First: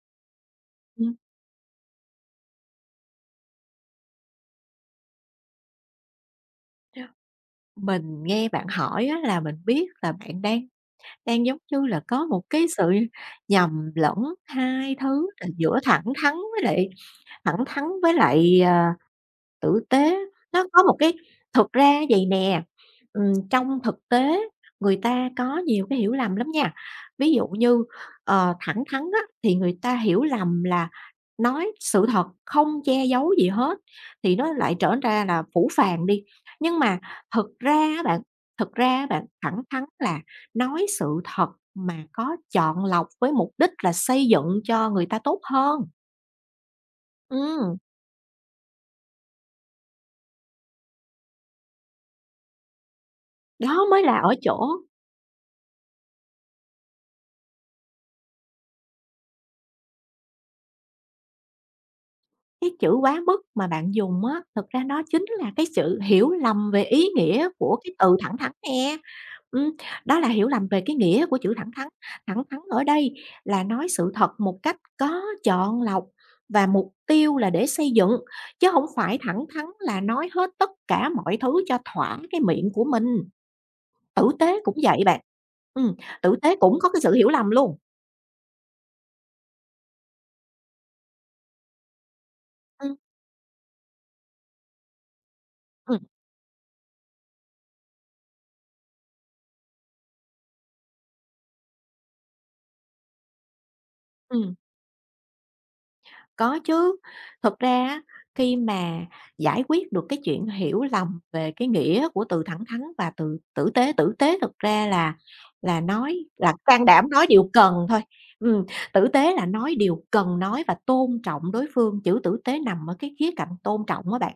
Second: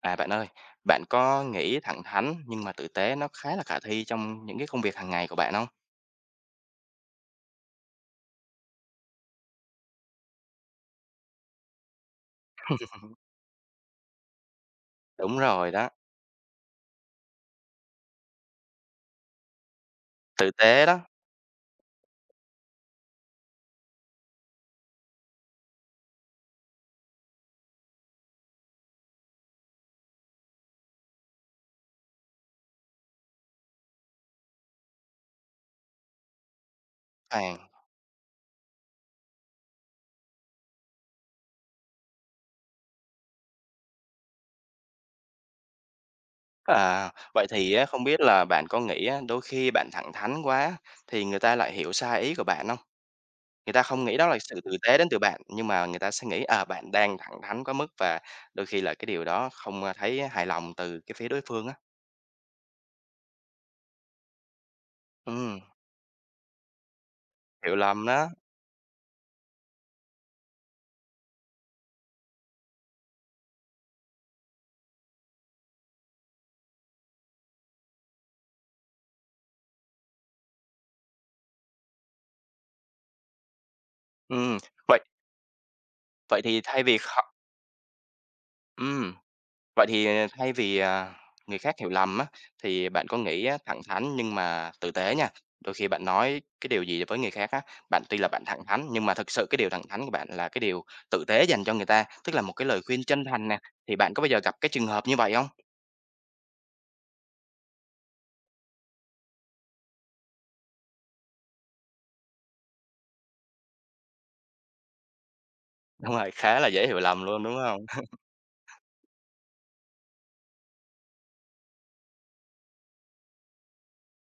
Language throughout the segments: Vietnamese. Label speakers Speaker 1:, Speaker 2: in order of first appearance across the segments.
Speaker 1: À, bạn ơi, bạn
Speaker 2: Ừm,
Speaker 1: có nghĩ thẳng thắn nhưng mà tử tế nó khá là khả thi trong những công việc hàng ngày của bạn không?
Speaker 2: mình nghe bạn hỏi á là mình biết là bạn đang đang, giống như là, có một cái sự nhầm lẫn hai thứ
Speaker 1: Đúng
Speaker 2: là
Speaker 1: rồi
Speaker 2: giữa
Speaker 1: đó,
Speaker 2: thẳng thắn với lại tử tế,
Speaker 1: tử
Speaker 2: nó có
Speaker 1: tế
Speaker 2: một
Speaker 1: đó.
Speaker 2: cái thực ra á vầy nè, trong thực tế người ta có nhiều cái hiểu lầm lắm nha. Ví dụ như, thẳng thắn á, thì người ta hiểu lầm là nói sự thật, không che giấu gì hết, thì nó lại trở ra là phũ phàng đi. Nhưng mà thực
Speaker 1: Phàn
Speaker 2: ra á bạn, thực ra á bạn, thẳng thắn là nói sự thật mà có chọn lọc với mục đích là xây dựng cho người ta tốt hơn.
Speaker 1: à, vậy thì
Speaker 2: Ừm,
Speaker 1: á, không biết là bạn có nghĩ á, đôi khi bạn thẳng thắn quá thì người ta lại hiểu sai ý của bạn không? Người ta
Speaker 2: đó mới
Speaker 1: không nghĩ
Speaker 2: là
Speaker 1: đó
Speaker 2: ở
Speaker 1: là
Speaker 2: chỗ.
Speaker 1: sự tử tế đến từ bạn, nhưng mà người ta sẽ nghĩ, à, bạn đang thẳng thắn quá mức và đôi khi là cái điều đó không, a, thấy hài lòng từ cái phía đối phương á.
Speaker 2: Cái chữ quá mức mà bạn dùng á, thực ra nó chính là
Speaker 1: Ừm,
Speaker 2: cái sự hiểu lầm về ý nghĩa
Speaker 1: hiểu
Speaker 2: của cái
Speaker 1: lầm
Speaker 2: từ
Speaker 1: đó.
Speaker 2: thẳng thắn nè. Ừm, đó là hiểu lầm về cái nghĩa của chữ thẳng thắn. Thẳng thắn ở đây là nói sự thật một cách có chọn lọc và mục tiêu là để xây dựng, chứ không phải thẳng thắn là nói hết tất cả mọi thứ cho thỏa cái miệng của mình. Tử
Speaker 1: Ừm,
Speaker 2: tế cũng
Speaker 1: vậy
Speaker 2: vậy bạn, ừm, tử
Speaker 1: vậy
Speaker 2: tế
Speaker 1: thì
Speaker 2: cũng
Speaker 1: thay
Speaker 2: có
Speaker 1: vì
Speaker 2: cái sự hiểu
Speaker 1: họ,
Speaker 2: lầm luôn.
Speaker 1: ừm. Vậy thì thay vì, à, người khác hiểu lầm á, thì
Speaker 2: Ừm,
Speaker 1: bạn có nghĩ á, thẳng thắn nhưng mà tử tế nha, đôi khi
Speaker 2: ừm,
Speaker 1: bạn nói cái điều gì với người khác á, tuy là bạn thẳng thắn nhưng mà thực sự cái điều thẳng thắn của bạn là cái điều tử tế dành cho người ta, tức là một cái lời khuyên chân thành nè, thì bạn có bao giờ
Speaker 2: ừm.
Speaker 1: gặp cái trường hợp như vậy không?
Speaker 2: Có chứ, thực ra á, khi mà giải quyết được cái chuyện hiểu lầm về cái nghĩa của từ thẳng thắn và từ tử tế thực ra là
Speaker 1: Đúng
Speaker 2: nói
Speaker 1: rồi,
Speaker 2: là
Speaker 1: khá là
Speaker 2: can
Speaker 1: dễ hiểu
Speaker 2: đảm
Speaker 1: lầm
Speaker 2: nói
Speaker 1: luôn,
Speaker 2: điều
Speaker 1: đúng
Speaker 2: cần
Speaker 1: không?
Speaker 2: thôi. Ừm, tử tế là nói điều cần nói và tôn trọng đối phương, chữ tử tế nằm ở cái khía cạnh tôn trọng á bạn,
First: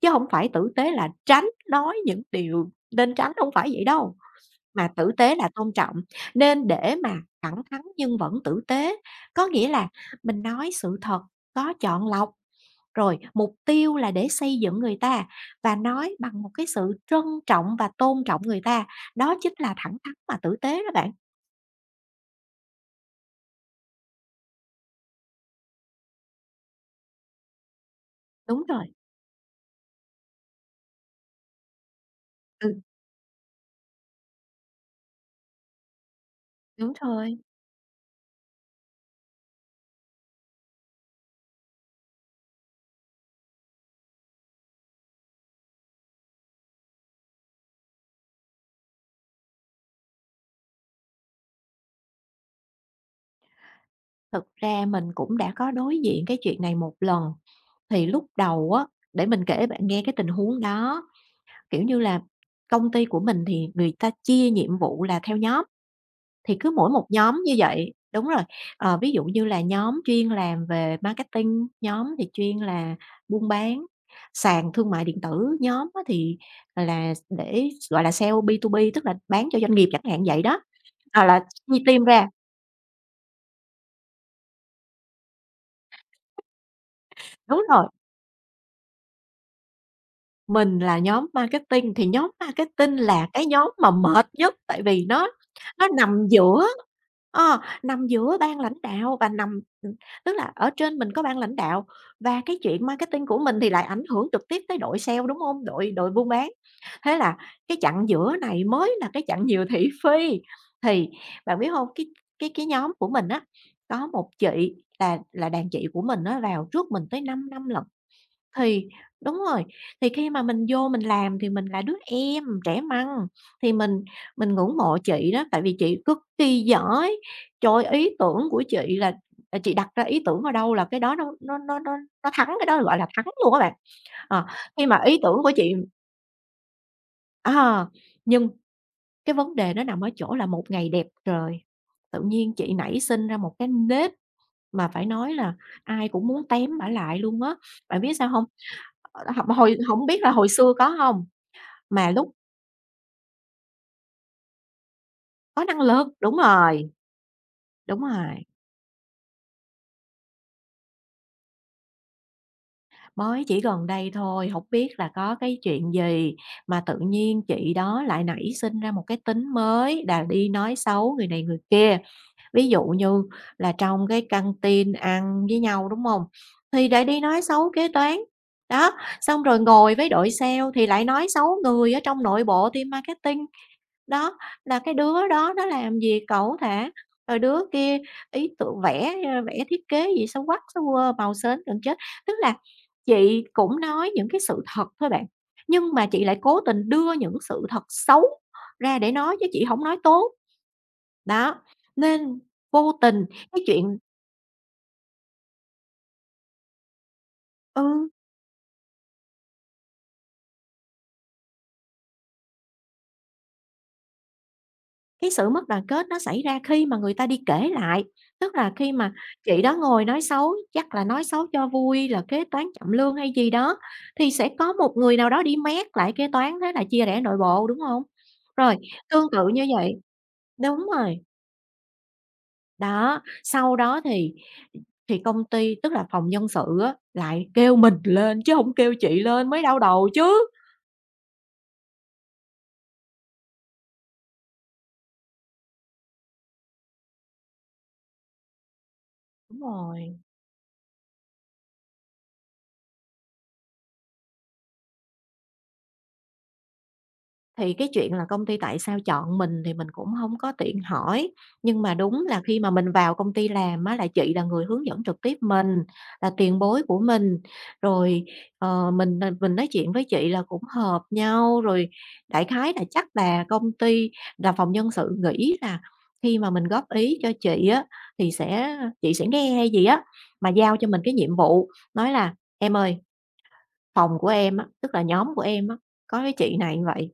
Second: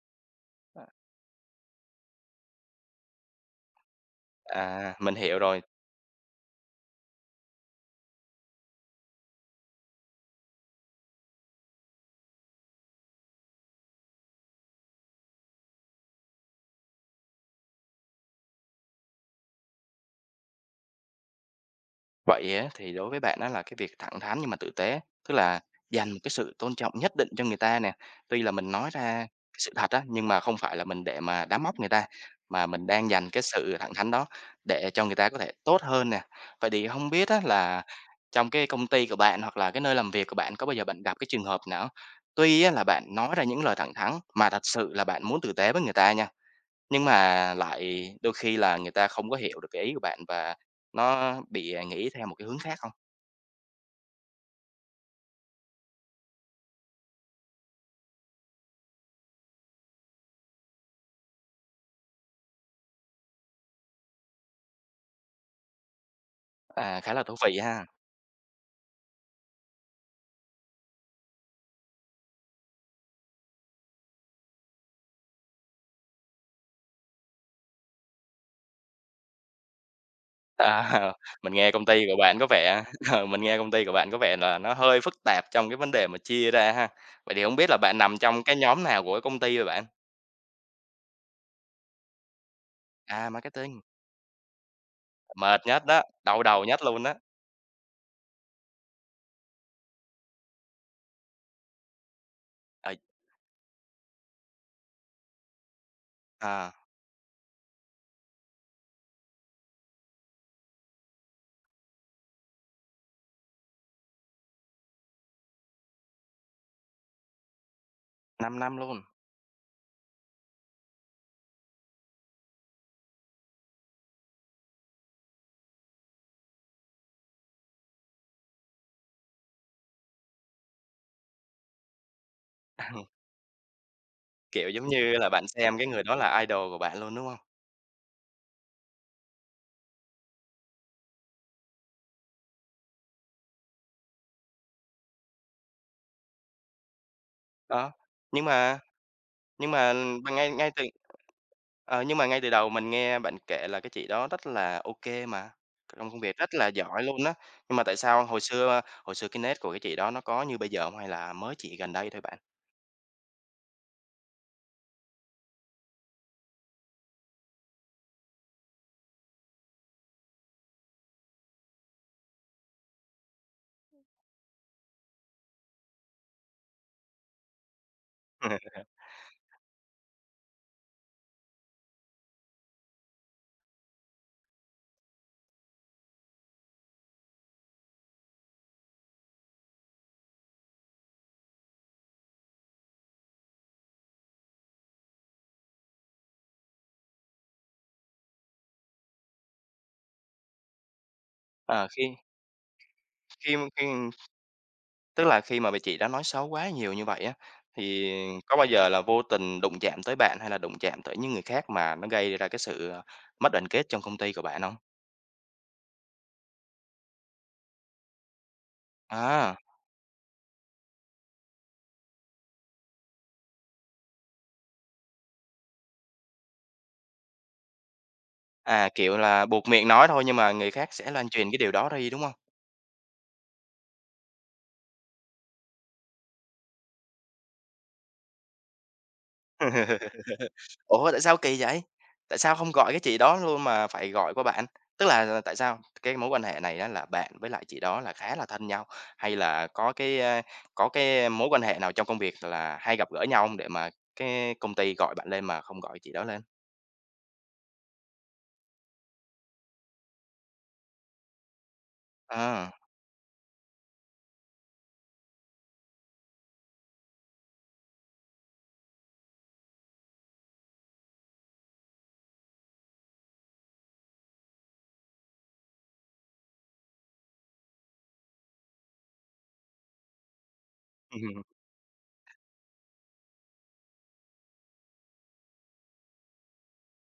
Speaker 2: chứ không phải tử tế là tránh nói những điều nên tránh, không phải vậy đâu. Mà
Speaker 1: À,
Speaker 2: tử
Speaker 1: mình
Speaker 2: tế
Speaker 1: hiểu
Speaker 2: là
Speaker 1: rồi.
Speaker 2: tôn trọng, nên để mà thẳng thắn nhưng vẫn tử tế. Có nghĩa là mình nói sự thật, có chọn lọc, rồi mục tiêu là để xây dựng người ta và nói bằng một cái sự trân trọng và tôn trọng người ta, đó chính là thẳng thắn và tử tế đó bạn.
Speaker 1: Vậy á, thì đối với bạn đó là cái việc thẳng thắn nhưng mà tử tế, tức là dành một cái sự tôn trọng nhất định cho người ta nè. Tuy là
Speaker 2: Đúng
Speaker 1: mình nói
Speaker 2: rồi,
Speaker 1: ra cái sự thật á, nhưng mà không phải là mình để mà đá móc người ta, mà
Speaker 2: ừ,
Speaker 1: mình đang dành cái sự thẳng thắn đó để cho người ta có thể tốt hơn nè. Vậy thì
Speaker 2: đúng
Speaker 1: không biết
Speaker 2: thôi.
Speaker 1: á là trong cái công ty của bạn hoặc là cái nơi làm việc của bạn có bao giờ bạn gặp cái trường hợp nào tuy á là bạn nói ra những lời thẳng thắn mà thật sự là bạn muốn tử tế với người ta nha. Nhưng mà lại đôi khi là người ta không có hiểu được cái ý của bạn và nó bị, à, nghĩ theo một cái hướng khác không?
Speaker 2: Thực ra mình cũng đã có đối diện cái chuyện này một lần, thì lúc đầu á, để mình kể bạn nghe cái tình huống đó, kiểu như là, công ty của mình thì người ta chia nhiệm vụ là theo nhóm. Thì cứ mỗi
Speaker 1: À,
Speaker 2: một
Speaker 1: khá là thú
Speaker 2: nhóm như
Speaker 1: vị ha.
Speaker 2: vậy đúng rồi, ví dụ như là nhóm chuyên làm về marketing, nhóm thì chuyên là buôn bán, sàn thương mại điện tử, nhóm á thì là để, gọi là, sale B2B, tức là bán cho doanh nghiệp chẳng hạn vậy đó,
Speaker 1: À,
Speaker 2: à, là
Speaker 1: mình nghe
Speaker 2: chia
Speaker 1: công ty
Speaker 2: team
Speaker 1: của
Speaker 2: ra
Speaker 1: bạn có vẻ mình nghe công ty của bạn có vẻ là nó hơi phức tạp trong cái vấn đề mà chia ra ha. Vậy thì không
Speaker 2: đúng
Speaker 1: biết là
Speaker 2: rồi.
Speaker 1: bạn nằm trong cái nhóm nào của cái công ty vậy bạn?
Speaker 2: Mình là nhóm marketing, thì nhóm marketing là
Speaker 1: À,
Speaker 2: cái nhóm
Speaker 1: marketing,
Speaker 2: mà mệt nhất, tại vì
Speaker 1: mệt nhất
Speaker 2: nó
Speaker 1: đó,
Speaker 2: nằm
Speaker 1: đau đầu
Speaker 2: giữa
Speaker 1: nhất luôn đó.
Speaker 2: nằm giữa ban lãnh đạo và nằm ừ, tức là ở trên mình có ban lãnh đạo và cái chuyện
Speaker 1: Ờ,
Speaker 2: marketing của mình thì lại ảnh hưởng trực tiếp tới đội sale, đúng không? Đội đội buôn bán.
Speaker 1: à,
Speaker 2: Thế là cái chặng giữa này mới là cái chặng nhiều thị phi. Thì bạn biết không, cái nhóm của mình á, có một chị là đàn chị của mình nó vào trước mình tới 5 năm lận.
Speaker 1: 5 năm
Speaker 2: Thì
Speaker 1: luôn.
Speaker 2: đúng rồi, thì khi mà mình vô mình làm thì mình là đứa em trẻ măng, thì mình ngưỡng mộ chị đó, tại vì chị cực kỳ giỏi. Trời ơi, ý tưởng của chị là chị đặt ra ý tưởng ở đâu là cái đó nó thắng, cái đó gọi là thắng luôn các bạn. Ờ,
Speaker 1: Kiểu,
Speaker 2: khi
Speaker 1: giống
Speaker 2: mà
Speaker 1: như
Speaker 2: ý
Speaker 1: là
Speaker 2: tưởng
Speaker 1: bạn
Speaker 2: của chị
Speaker 1: xem cái người đó là idol của bạn luôn, đúng không?
Speaker 2: à, nhưng cái vấn đề nó nằm ở chỗ là một ngày đẹp trời, tự nhiên chị nảy sinh ra một cái nếp mà phải nói là ai cũng muốn tém bả lại luôn á.
Speaker 1: Đó,
Speaker 2: Bạn biết sao
Speaker 1: nhưng
Speaker 2: không?
Speaker 1: mà
Speaker 2: Ờ, h
Speaker 1: nhưng
Speaker 2: hồi
Speaker 1: mà
Speaker 2: hổng biết là
Speaker 1: ban
Speaker 2: hồi
Speaker 1: ngay ngay
Speaker 2: xưa
Speaker 1: từ
Speaker 2: có hông?
Speaker 1: Ờ,
Speaker 2: Mà
Speaker 1: nhưng mà
Speaker 2: lúc
Speaker 1: ngay từ đầu mình nghe bạn kể là cái chị đó rất là ok mà,
Speaker 2: có năng lực,
Speaker 1: trong công việc rất là giỏi luôn á, nhưng mà tại
Speaker 2: đúng
Speaker 1: sao hồi
Speaker 2: rồi,
Speaker 1: xưa hồi xưa cái nết của cái chị đó nó có như bây giờ hông hay là mới chỉ gần đây thôi bạn?
Speaker 2: mới chỉ gần đây thôi, hổng biết là có cái chuyện gì mà tự nhiên chị đó lại nảy sinh ra một cái tính mới là đi nói xấu người này người kia. Ví dụ như là trong cái căng tin ăn với nhau, đúng hông? Thì lại đi nói xấu kế toán, đó, xong rồi ngồi với đội sale thì lại nói xấu người ở trong nội bộ team marketing. Đó, là cái đứa đó nó làm gì cẩu thả, rồi đứa kia ý tưởng vẽ, ơ, vẽ thiết kế gì xấu quắc, xấu quơ, màu sến gần chết. Tức là chị cũng nói những cái sự thật thôi bạn, nhưng mà chị lại cố tình đưa những sự thật xấu ra để nói chứ chị không nói tốt. Đó,
Speaker 1: Ờ, khi
Speaker 2: nên vô tình
Speaker 1: khi
Speaker 2: cái
Speaker 1: khi
Speaker 2: chuyện.
Speaker 1: tức là khi mà bị chị đã nói xấu quá nhiều như vậy á,
Speaker 2: Ừ.
Speaker 1: thì có bao giờ là vô tình đụng chạm tới bạn hay là đụng chạm tới những người khác mà nó gây ra cái sự, ờ, mất đoàn kết trong công ty của bạn không?
Speaker 2: Cái sự mất đoàn kết nó xảy ra khi mà người ta đi kể lại, tức là khi mà
Speaker 1: À,
Speaker 2: chị đó ngồi nói xấu, chắc là nói xấu cho vui là kế toán chậm lương hay gì đó, thì sẽ có một người nào đó đi mét lại kế toán, thế là chia rẽ nội bộ, đúng không? Rồi,
Speaker 1: à, kiểu
Speaker 2: tương
Speaker 1: là,
Speaker 2: tự như
Speaker 1: buộc miệng
Speaker 2: vậy
Speaker 1: nói thôi nhưng mà người khác
Speaker 2: đúng
Speaker 1: sẽ
Speaker 2: rồi,
Speaker 1: lan truyền cái điều đó đi, đúng không?
Speaker 2: đó, sau đó thì công ty tức là phòng nhân sự á, lại kêu mình lên chứ không kêu chị lên mới đau đầu chứ.
Speaker 1: Ủa, tại sao kỳ vậy? Tại sao không gọi cái chị đó luôn mà phải gọi qua bạn? Tức là tại sao cái mối quan hệ này đó là bạn với lại chị đó là khá là thân nhau, hay
Speaker 2: Đúng
Speaker 1: là có
Speaker 2: rồi.
Speaker 1: cái, a, có cái mối quan hệ nào trong công việc là hay gặp gỡ nhau không để mà cái công ty gọi bạn lên mà không gọi chị đó lên?
Speaker 2: Thì cái chuyện là công ty tại sao chọn mình thì mình cũng không có tiện hỏi, nhưng mà đúng là khi mà
Speaker 1: Ờ.
Speaker 2: mình vào công ty làm á là chị là người hướng dẫn trực tiếp mình, là tiền bối của mình, rồi, mình nói chuyện với chị là cũng hợp nhau, rồi đại khái là chắc là công ty là phòng nhân sự nghĩ là khi mà mình góp ý cho chị á thì sẽ chị sẽ nghe hay gì á, mà giao cho mình cái nhiệm vụ, nói là "Em ơi, phòng của em á", tức là nhóm của em á, có cái chị này như vậy,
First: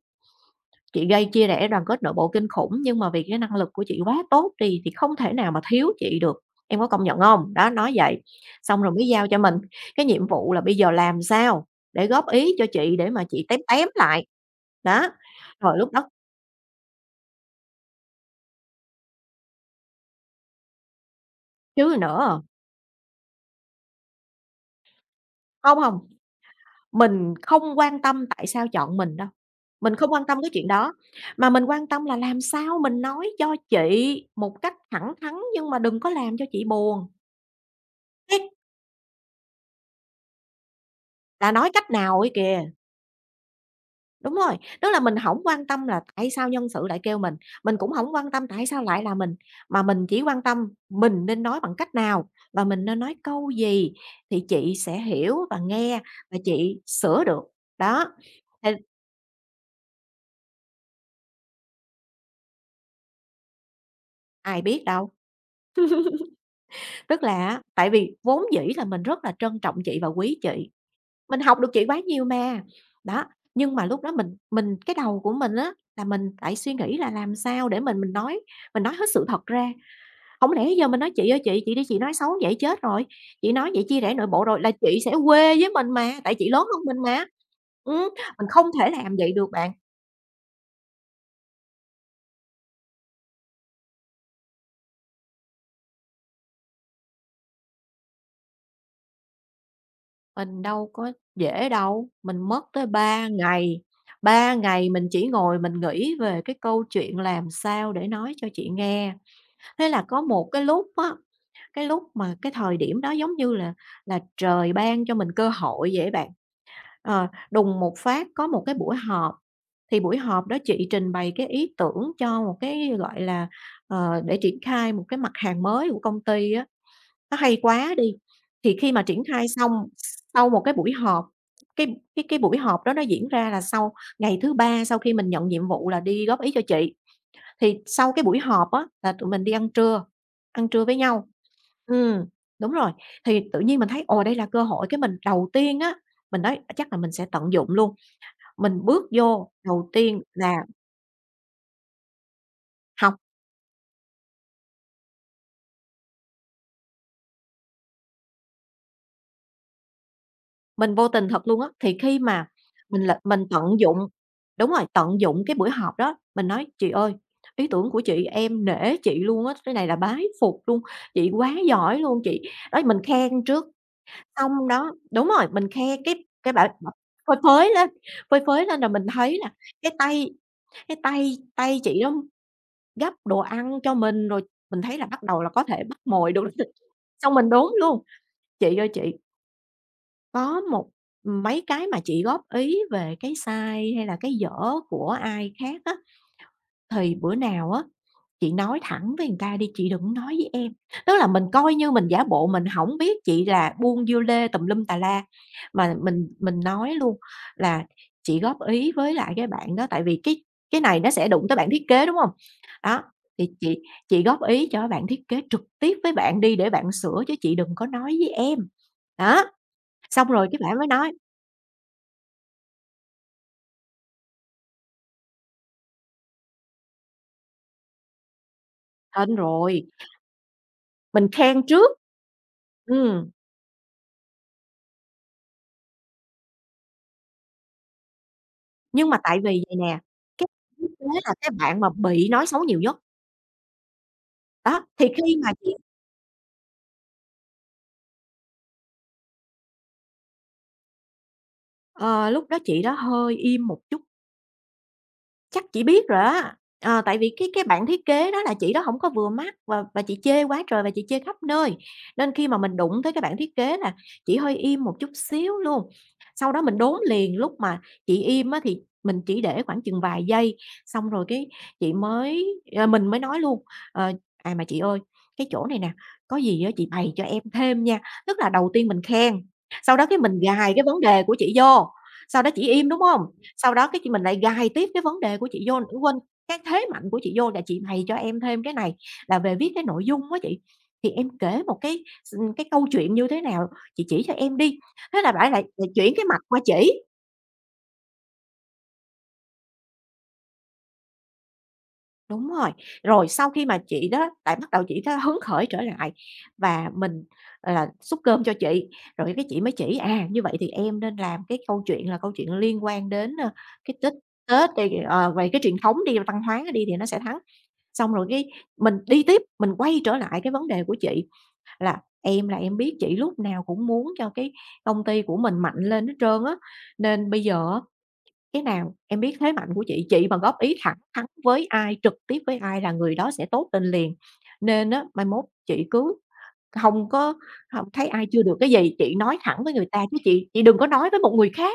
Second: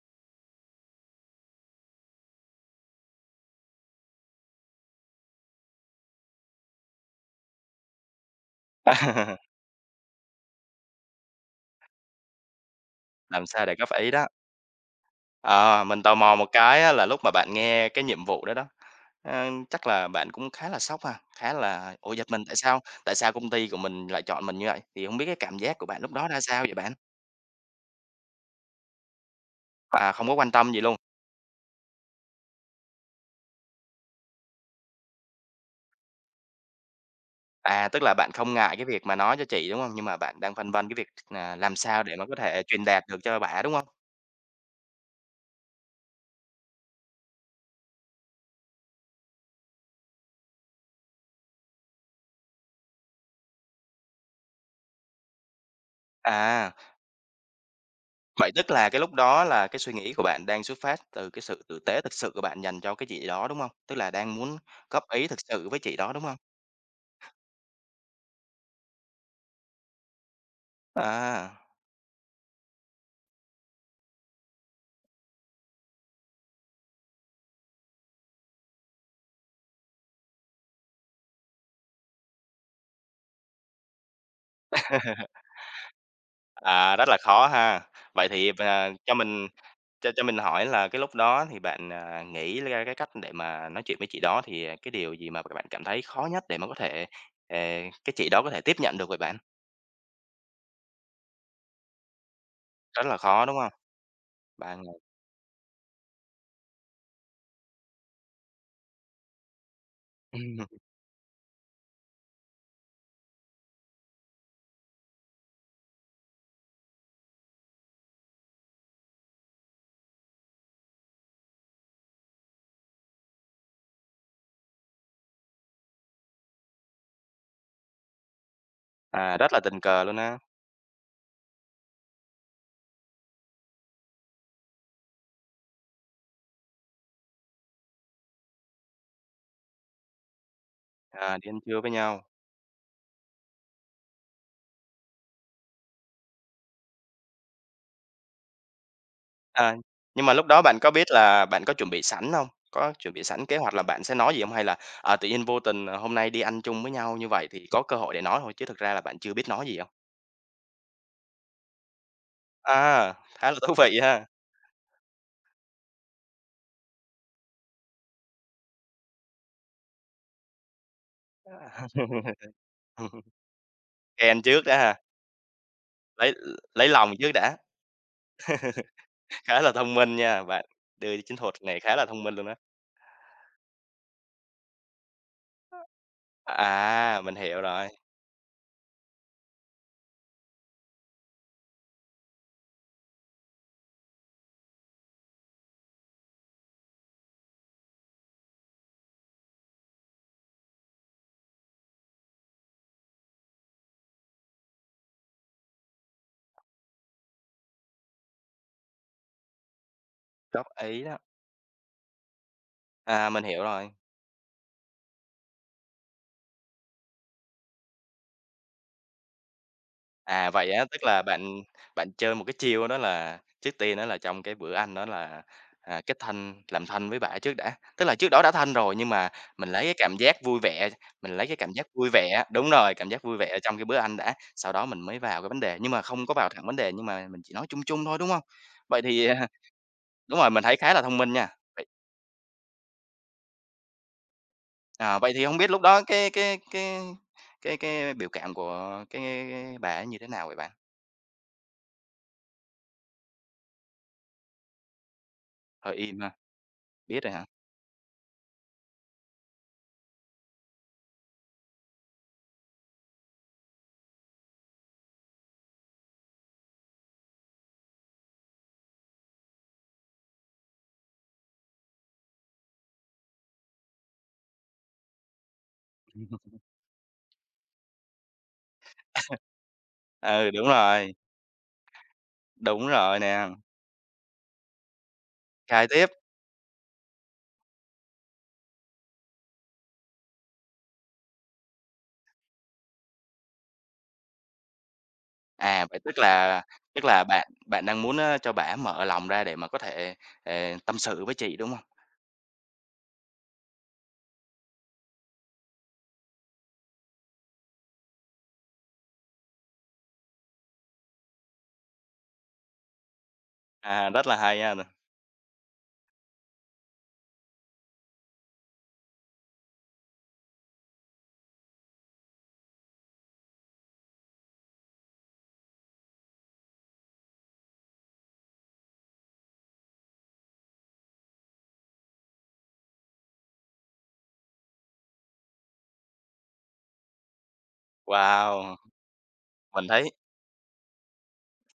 Speaker 2: chị gây chia rẽ đoàn kết nội bộ kinh khủng, nhưng mà vì cái năng lực của chị quá tốt đi thì không thể nào mà thiếu chị được, em có công nhận không? Đó, nói vậy, xong rồi mới giao cho mình cái nhiệm vụ là bây giờ làm sao để góp ý cho chị để mà chị
Speaker 1: Làm
Speaker 2: tém
Speaker 1: sao để có
Speaker 2: tém
Speaker 1: phải ý
Speaker 2: lại.
Speaker 1: đó?
Speaker 2: Đó, rồi
Speaker 1: Ờ,
Speaker 2: lúc
Speaker 1: mình
Speaker 2: đó
Speaker 1: tò mò một cái á là lúc mà bạn nghe cái nhiệm vụ đó đó, ờ, chắc là bạn cũng khá là sốc ha, khá là
Speaker 2: chứ
Speaker 1: "Ủa, giật
Speaker 2: nữa.
Speaker 1: mình tại sao công ty của mình lại chọn mình như vậy?" Thì không biết cái cảm
Speaker 2: Không
Speaker 1: giác của
Speaker 2: không,
Speaker 1: bạn lúc đó ra sao vậy bạn?
Speaker 2: mình không quan tâm tại sao chọn mình đâu, mình không
Speaker 1: À,
Speaker 2: quan
Speaker 1: không có
Speaker 2: tâm cái
Speaker 1: quan
Speaker 2: chuyện
Speaker 1: tâm gì
Speaker 2: đó,
Speaker 1: luôn.
Speaker 2: mà mình quan tâm là làm sao mình nói cho chị một cách thẳng thắn nhưng mà đừng có làm cho chị buồn.
Speaker 1: À, tức là bạn
Speaker 2: Ấy,
Speaker 1: không ngại cái việc mà nói cho chị, đúng không? Nhưng mà bạn đang phân vân cái việc
Speaker 2: là
Speaker 1: là
Speaker 2: nói
Speaker 1: làm
Speaker 2: cách
Speaker 1: sao để
Speaker 2: nào
Speaker 1: mà
Speaker 2: ấy
Speaker 1: có
Speaker 2: kìa.
Speaker 1: thể truyền đạt được cho bà đúng không?
Speaker 2: Đúng rồi, tức là mình hổng quan tâm là tại sao nhân sự lại kêu mình cũng hổng quan tâm tại sao lại là mình, mà mình chỉ quan tâm mình nên nói bằng cách nào và mình nên nói câu gì thì chị sẽ hiểu và nghe và
Speaker 1: À,
Speaker 2: chị sửa được. Đó,
Speaker 1: vậy tức
Speaker 2: nên
Speaker 1: là cái lúc đó là cái suy nghĩ của bạn đang xuất phát từ cái sự tử tế thực sự của bạn dành cho cái chị đó, đúng không? Tức là đang muốn
Speaker 2: ai biết
Speaker 1: góp
Speaker 2: đâu,
Speaker 1: ý thực sự với chị đó, đúng không?
Speaker 2: tức là á tại vì vốn dĩ là mình rất là trân trọng chị và quý chị, mình
Speaker 1: À.
Speaker 2: học được chị quá nhiều mà. Đó, nhưng mà lúc đó mình cái đầu của mình á là mình lại suy nghĩ là làm sao để mình nói hết sự thật ra. Không lẽ giờ mình nói: "Chị ơi chị đi chị nói xấu vậy chết rồi, chị nói vậy chia rẽ nội bộ rồi" là chị sẽ quê với mình mà, tại chị lớn hơn mình
Speaker 1: À, rất là
Speaker 2: mà.
Speaker 1: khó ha.
Speaker 2: Ừm,
Speaker 1: Vậy
Speaker 2: mình
Speaker 1: thì,
Speaker 2: không thể
Speaker 1: à,
Speaker 2: làm vậy được bạn,
Speaker 1: cho mình hỏi là cái lúc đó thì bạn, à, nghĩ ra cái cách để mà nói chuyện với chị đó thì, à, cái điều gì mà các bạn cảm thấy khó nhất để mà có thể, ờ, cái chị đó có thể tiếp nhận được với bạn?
Speaker 2: mình đâu có dễ đâu, mình mất tới
Speaker 1: Rất là
Speaker 2: 3
Speaker 1: khó, đúng không?
Speaker 2: ngày, ba
Speaker 1: 3
Speaker 2: ngày
Speaker 1: ngày.
Speaker 2: mình chỉ ngồi mình nghĩ về cái câu chuyện làm sao để nói cho chị nghe. Thế là có một cái lúc á, cái lúc mà cái thời điểm đó giống như là trời ban cho mình cơ hội vậy bạn. Đùng một phát có một cái buổi họp, thì buổi họp đó chị trình bày cái ý tưởng cho một cái, gọi là, để triển khai một cái mặt hàng mới của công ty á, nó hay quá đi. Thì khi mà triển
Speaker 1: À,
Speaker 2: khai
Speaker 1: rất là
Speaker 2: xong,
Speaker 1: tình cờ luôn á.
Speaker 2: sau một cái buổi họp, cái buổi họp đó nó diễn ra là sau ngày thứ ba sau khi mình nhận nhiệm vụ là đi góp ý cho chị. Thì sau cái buổi họp á là tụi mình đi ăn trưa với nhau.
Speaker 1: À, đi ăn trưa với nhau.
Speaker 2: Ừm, đúng rồi, thì tự nhiên mình thấy, ồ, đây là cơ hội, cái mình đầu tiên á, mình nói à, chắc là mình sẽ tận dụng luôn. Mình bước vô
Speaker 1: À,
Speaker 2: đầu tiên
Speaker 1: nhưng mà lúc
Speaker 2: là
Speaker 1: đó bạn có biết là bạn có chuẩn bị sẵn không? Có chuẩn
Speaker 2: học
Speaker 1: bị sẵn kế hoạch là bạn sẽ nói gì không? Hay là, à, tự nhiên vô tình, à, hôm nay đi ăn chung với nhau như vậy thì có cơ hội để nói thôi, chứ thực ra là bạn chưa biết nói gì không?
Speaker 2: mình vô tình thật luôn á, thì khi mà mình
Speaker 1: À,
Speaker 2: là mình
Speaker 1: khá là thú
Speaker 2: tận dụng
Speaker 1: vị ha.
Speaker 2: đúng rồi, tận dụng cái buổi họp đó, mình nói: "Chị ơi, ý tưởng của chị em nể chị luôn á, cái này là bái phục luôn, chị quá giỏi luôn, chị" đó, mình khen trước.
Speaker 1: Kèn trước
Speaker 2: Xong
Speaker 1: đã
Speaker 2: đó
Speaker 1: ha,
Speaker 2: đúng rồi, mình khe
Speaker 1: lấy
Speaker 2: cái bảo
Speaker 1: lấy
Speaker 2: bảo
Speaker 1: lòng trước
Speaker 2: phơi
Speaker 1: đã,
Speaker 2: phới lên, phơi phới lên rồi mình thấy là
Speaker 1: khá là
Speaker 2: cái
Speaker 1: thông minh
Speaker 2: tay
Speaker 1: nha, bạn
Speaker 2: cái
Speaker 1: đưa chiến
Speaker 2: tay
Speaker 1: thuật
Speaker 2: tay
Speaker 1: này khá
Speaker 2: chị
Speaker 1: là
Speaker 2: đó
Speaker 1: thông minh luôn đó.
Speaker 2: gắp đồ ăn cho mình, rồi mình thấy là bắt đầu là có thể bắt mồi được rồi.
Speaker 1: À,
Speaker 2: Xong
Speaker 1: mình
Speaker 2: mình
Speaker 1: hiểu
Speaker 2: đốn
Speaker 1: rồi,
Speaker 2: luôn. Chị ơi chị, có một mấy cái mà chị góp ý về cái sai hay là cái dở của ai khác á thì bữa nào á, chị nói thẳng với người ta đi, "Chị đừng nói với em." Tức là mình coi như mình giả bộ mình hổng biết chị là buôn dưa lê tùm lum tà la, mà mình nói luôn là "Chị góp ý với lại cái bạn đó." Tại vì
Speaker 1: góp
Speaker 2: cái này
Speaker 1: ý
Speaker 2: nó
Speaker 1: đó,
Speaker 2: sẽ đụng tới bạn thiết kế, đúng hông? Đó,
Speaker 1: à, mình
Speaker 2: thì
Speaker 1: hiểu
Speaker 2: "Chị
Speaker 1: rồi.
Speaker 2: góp ý cho bạn thiết kế trực tiếp với bạn đi để bạn sửa chứ chị đừng có nói với em." Đó, xong rồi
Speaker 1: À,
Speaker 2: cái
Speaker 1: vậy
Speaker 2: bạn
Speaker 1: á,
Speaker 2: mới
Speaker 1: tức
Speaker 2: nói
Speaker 1: là bạn bạn chơi một cái chiêu đó là trước tiên á là trong cái bữa ăn đó là, à, kết thân làm thân với bả trước đã. Tức là trước đó đã thân rồi nhưng mà
Speaker 2: hên
Speaker 1: mình lấy
Speaker 2: rồi,
Speaker 1: cái cảm giác vui vẻ,
Speaker 2: mình
Speaker 1: mình lấy cái
Speaker 2: khen
Speaker 1: cảm giác
Speaker 2: trước.
Speaker 1: vui vẻ đúng rồi, cảm giác
Speaker 2: Ừm.
Speaker 1: vui vẻ trong cái bữa ăn đã, sau đó mình mới vào cái vấn đề, nhưng mà không có vào thẳng vấn đề, nhưng mà mình chỉ nói chung chung thôi, đúng không? Vậy
Speaker 2: Nhưng mà
Speaker 1: thì, à,
Speaker 2: tại vì vậy nè,
Speaker 1: đúng
Speaker 2: cái
Speaker 1: rồi, mình thấy
Speaker 2: thiết
Speaker 1: khá là
Speaker 2: kế
Speaker 1: thông minh
Speaker 2: là
Speaker 1: nha.
Speaker 2: cái bạn
Speaker 1: Vậy
Speaker 2: mà bị nói xấu nhiều nhất, đó, thì
Speaker 1: à, vậy
Speaker 2: khi
Speaker 1: thì
Speaker 2: mà
Speaker 1: không biết
Speaker 2: chị
Speaker 1: lúc đó cái biểu cảm của cái bà ấy như thế nào vậy bạn?
Speaker 2: ờ, lúc đó chị đó hơi im một chút. Chắc chị
Speaker 1: Hơi
Speaker 2: biết rồi
Speaker 1: im ha?
Speaker 2: á, ờ, tại
Speaker 1: Biết rồi
Speaker 2: vì
Speaker 1: hả?
Speaker 2: cái bạn thiết kế đó là chị đó hổng có vừa mắt và chị chê quá trời và chị chê khắp nơi, nên khi mà mình đụng tới cái bạn thiết kế là chị hơi im một chút xíu luôn. Sau đó mình đốn liền, lúc mà chị im á thì mình chỉ để khoảng chừng vài giây, xong rồi cái chị mới mình mới nói luôn, ờ, "À, mà chị ơi, cái chỗ này nè, có gì á chị bày cho em thêm nha." Tức là đầu tiên mình khen, sau đó cái mình
Speaker 1: Ừ, đúng
Speaker 2: gài cái vấn
Speaker 1: rồi.
Speaker 2: đề của chị vô, sau đó chị im,
Speaker 1: Đúng
Speaker 2: đúng
Speaker 1: rồi
Speaker 2: hông?
Speaker 1: nè,
Speaker 2: Sau đó cái chị mình lại gài tiếp cái vấn đề của chị vô
Speaker 1: khai tiếp.
Speaker 2: quên, cái thế mạnh của chị vô là "Chị bày cho em thêm cái này là về viết cái nội dung á chị, thì em kể một cái câu chuyện như thế nào, chị chỉ cho em đi." Thế là bả lại
Speaker 1: À,
Speaker 2: lại
Speaker 1: vậy
Speaker 2: chuyển cái mạch qua chỉ.
Speaker 1: tức là bạn bạn đang muốn, ơ, cho bả mở lòng ra để mà có thể, ờ, tâm sự với chị, đúng không?
Speaker 2: Đúng rồi. Rồi sau khi mà chị đó lại bắt đầu chị đó hứng khởi trở lại và mình, là, xúc cơm cho chị, rồi cái chị mới chỉ, à, như vậy thì em nên làm cái câu chuyện là câu chuyện liên quan đến, ơ, cái
Speaker 1: À,
Speaker 2: Tết
Speaker 1: rất là hay
Speaker 2: Tết
Speaker 1: nha.
Speaker 2: đi, ờ, về cái truyền thống đi, văn hóa đi thì nó sẽ thắng. Xong rồi cái mình đi tiếp, mình quay trở lại cái vấn đề của chị là em biết chị lúc nào cũng muốn cho cái công ty của mình mạnh lên hết trơn á, nên bây giờ á cái nào em biết thế mạnh của chị mà góp ý thẳng thắn với ai, trực tiếp với ai là người đó sẽ tốt lên liền. Nên á, mai mốt chị cứ không có không thấy ai chưa được cái
Speaker 1: Wow!
Speaker 2: gì, chị nói thẳng với
Speaker 1: Mình
Speaker 2: người ta
Speaker 1: thấy
Speaker 2: chứ chị đừng có nói với một người khác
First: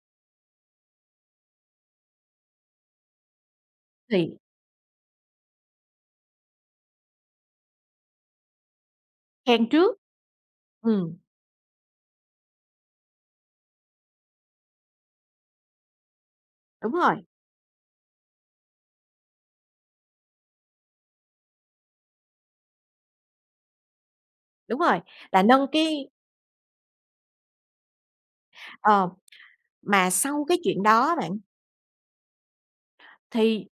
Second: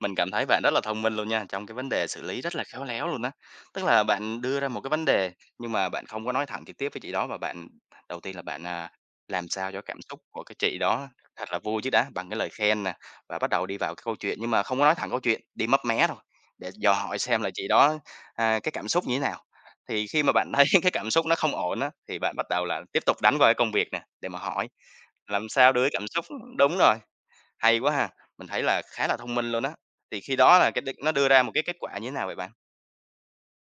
Speaker 1: Mình cảm thấy bạn rất là thông minh luôn nha, trong cái vấn đề xử lý rất là khéo léo luôn á. Tức là
Speaker 2: thì
Speaker 1: bạn đưa ra một cái vấn đề nhưng mà bạn không có nói thẳng trực tiếp với chị đó, mà đầu tiên là bạn, à, làm
Speaker 2: khen
Speaker 1: sao cho
Speaker 2: trước.
Speaker 1: cảm xúc của cái chị đó
Speaker 2: Ừm,
Speaker 1: thật là vui chứ đã, bằng cái lời khen nè, và bắt đầu đi vào cái câu chuyện nhưng mà không có nói thẳng câu chuyện, đi mấp mé thôi, để
Speaker 2: đúng
Speaker 1: dò
Speaker 2: rồi,
Speaker 1: hỏi xem là chị đó, à, cái cảm xúc như thế nào. Thì khi mà bạn thấy cái cảm xúc nó không ổn á, thì bạn bắt đầu là tiếp tục đánh vào cái công việc nè, để mà hỏi
Speaker 2: đúng rồi, là
Speaker 1: làm
Speaker 2: nâng
Speaker 1: sao đưa cái cảm
Speaker 2: cái
Speaker 1: xúc đúng rồi, hay quá ha! Mình thấy là khá
Speaker 2: ờ,
Speaker 1: là thông minh luôn á.
Speaker 2: mà
Speaker 1: Thì khi
Speaker 2: sau cái
Speaker 1: đó là
Speaker 2: chuyện
Speaker 1: cái đ nó
Speaker 2: đó
Speaker 1: đưa
Speaker 2: bạn,
Speaker 1: ra một cái kết quả như thế nào vậy bạn?
Speaker 2: thì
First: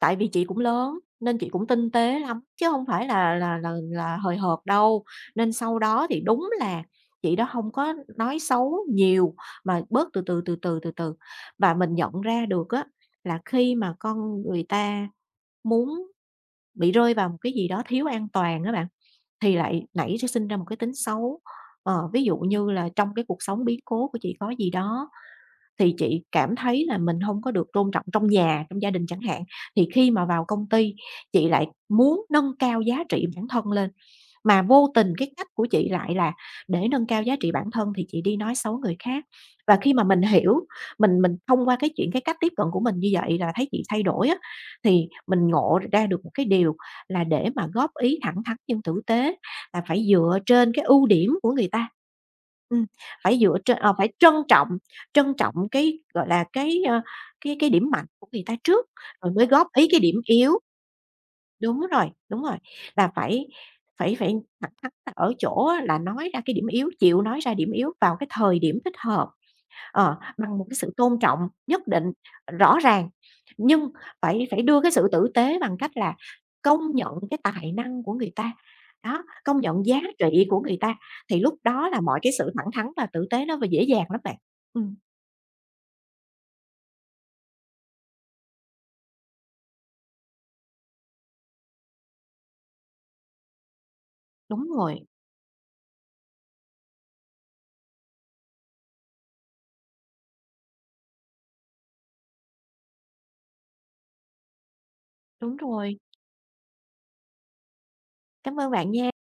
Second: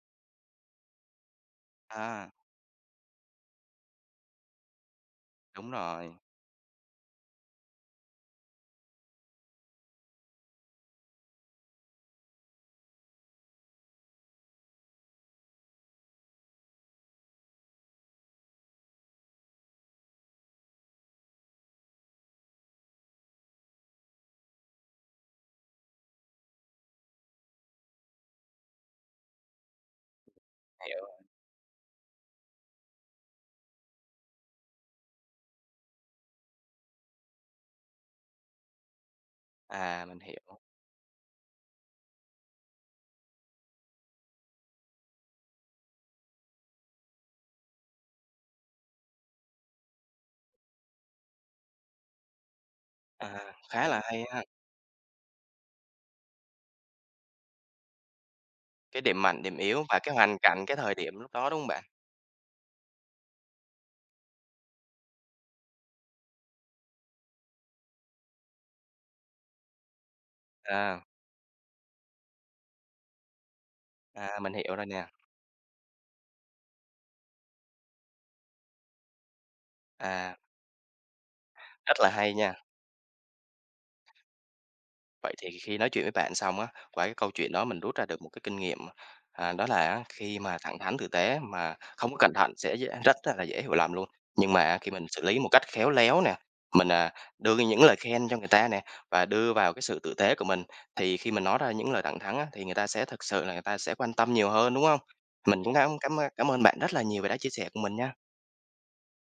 Speaker 2: tại vì chị cũng lớn, nên chị cũng tinh tế
Speaker 1: À,
Speaker 2: lắm, chứ không phải là hời hợt đâu. Nên
Speaker 1: đúng
Speaker 2: sau đó
Speaker 1: rồi,
Speaker 2: thì đúng là chị đó hông có nói xấu nhiều, mà bớt từ từ, từ từ, từ từ. Và mình nhận ra được á, là khi mà con người ta muốn bị rơi vào một cái gì đó thiếu an toàn á bạn, thì lại nảy ra sinh ra một cái tính xấu. Ờ, ví dụ như là trong cái cuộc sống biến cố của chị có gì đó thì chị cảm thấy là mình không có được tôn trọng trong nhà, trong gia đình chẳng hạn, thì khi mà vào công ty
Speaker 1: hiểu.
Speaker 2: chị lại muốn nâng cao giá trị bản thân lên. Mà vô tình cái cách của chị lại là để nâng cao giá trị bản thân thì chị đi nói xấu người khác. Và khi mà
Speaker 1: À, mình
Speaker 2: mình
Speaker 1: hiểu.
Speaker 2: hiểu, mình thông qua cái chuyện cái cách tiếp cận của mình như vậy là thấy chị thay đổi á, thì mình ngộ ra được một cái điều là để mà góp ý thẳng thắn nhưng tử tế là phải dựa trên cái ưu điểm của người ta. Ừm,
Speaker 1: À,
Speaker 2: phải dựa trên
Speaker 1: khá
Speaker 2: ờ,
Speaker 1: là
Speaker 2: phải
Speaker 1: hay ha!
Speaker 2: trân trọng cái, gọi là, cái, ơ, cái điểm mạnh của người ta trước,
Speaker 1: Cái điểm
Speaker 2: rồi
Speaker 1: mạnh,
Speaker 2: mới
Speaker 1: điểm
Speaker 2: góp
Speaker 1: yếu
Speaker 2: ý cái
Speaker 1: và
Speaker 2: điểm
Speaker 1: cái hoàn
Speaker 2: yếu.
Speaker 1: cảnh, cái thời điểm lúc đó, đúng không bạn?
Speaker 2: Đúng rồi, là phải phải phải thẳng thắn ở chỗ á là nói ra cái điểm yếu, chịu nói ra điểm yếu vào cái thời điểm thích hợp, ờ, bằng một cái sự
Speaker 1: À,
Speaker 2: tôn trọng nhất định, rõ ràng. Nhưng
Speaker 1: à,
Speaker 2: phải
Speaker 1: mình
Speaker 2: phải
Speaker 1: hiểu
Speaker 2: đưa
Speaker 1: rồi
Speaker 2: cái
Speaker 1: nè.
Speaker 2: sự tử tế bằng cách là công nhận cái tài năng của người ta, đó, công nhận giá
Speaker 1: À,
Speaker 2: trị của người ta, thì lúc đó
Speaker 1: rất
Speaker 2: là
Speaker 1: là
Speaker 2: mọi cái
Speaker 1: hay
Speaker 2: sự
Speaker 1: nha!
Speaker 2: thẳng thắn và tử tế nó dễ dàng lắm bạn. Ừm,
Speaker 1: Vậy thì khi nói chuyện với bạn xong á, qua cái câu chuyện đó mình rút ra được một cái kinh nghiệm, à, đó là á, khi mà thẳng thắn tử tế mà không có cẩn thận sẽ dễ rất là dễ hiểu lầm luôn. Nhưng
Speaker 2: đúng
Speaker 1: mà khi
Speaker 2: rồi,
Speaker 1: mình xử lý một cách khéo léo nè, mình, à, đưa những lời khen cho người ta nè và đưa vào cái sự tử tế của mình, thì khi mình nói ra những lời thẳng thắn á, thì người ta sẽ thực sự là người ta sẽ quan tâm nhiều hơn, đúng không?
Speaker 2: đúng
Speaker 1: Mình cũng đã
Speaker 2: rồi.
Speaker 1: cám, cảm ơn bạn rất là nhiều về đã chia sẻ của mình nha.
Speaker 2: Cảm ơn bạn nha.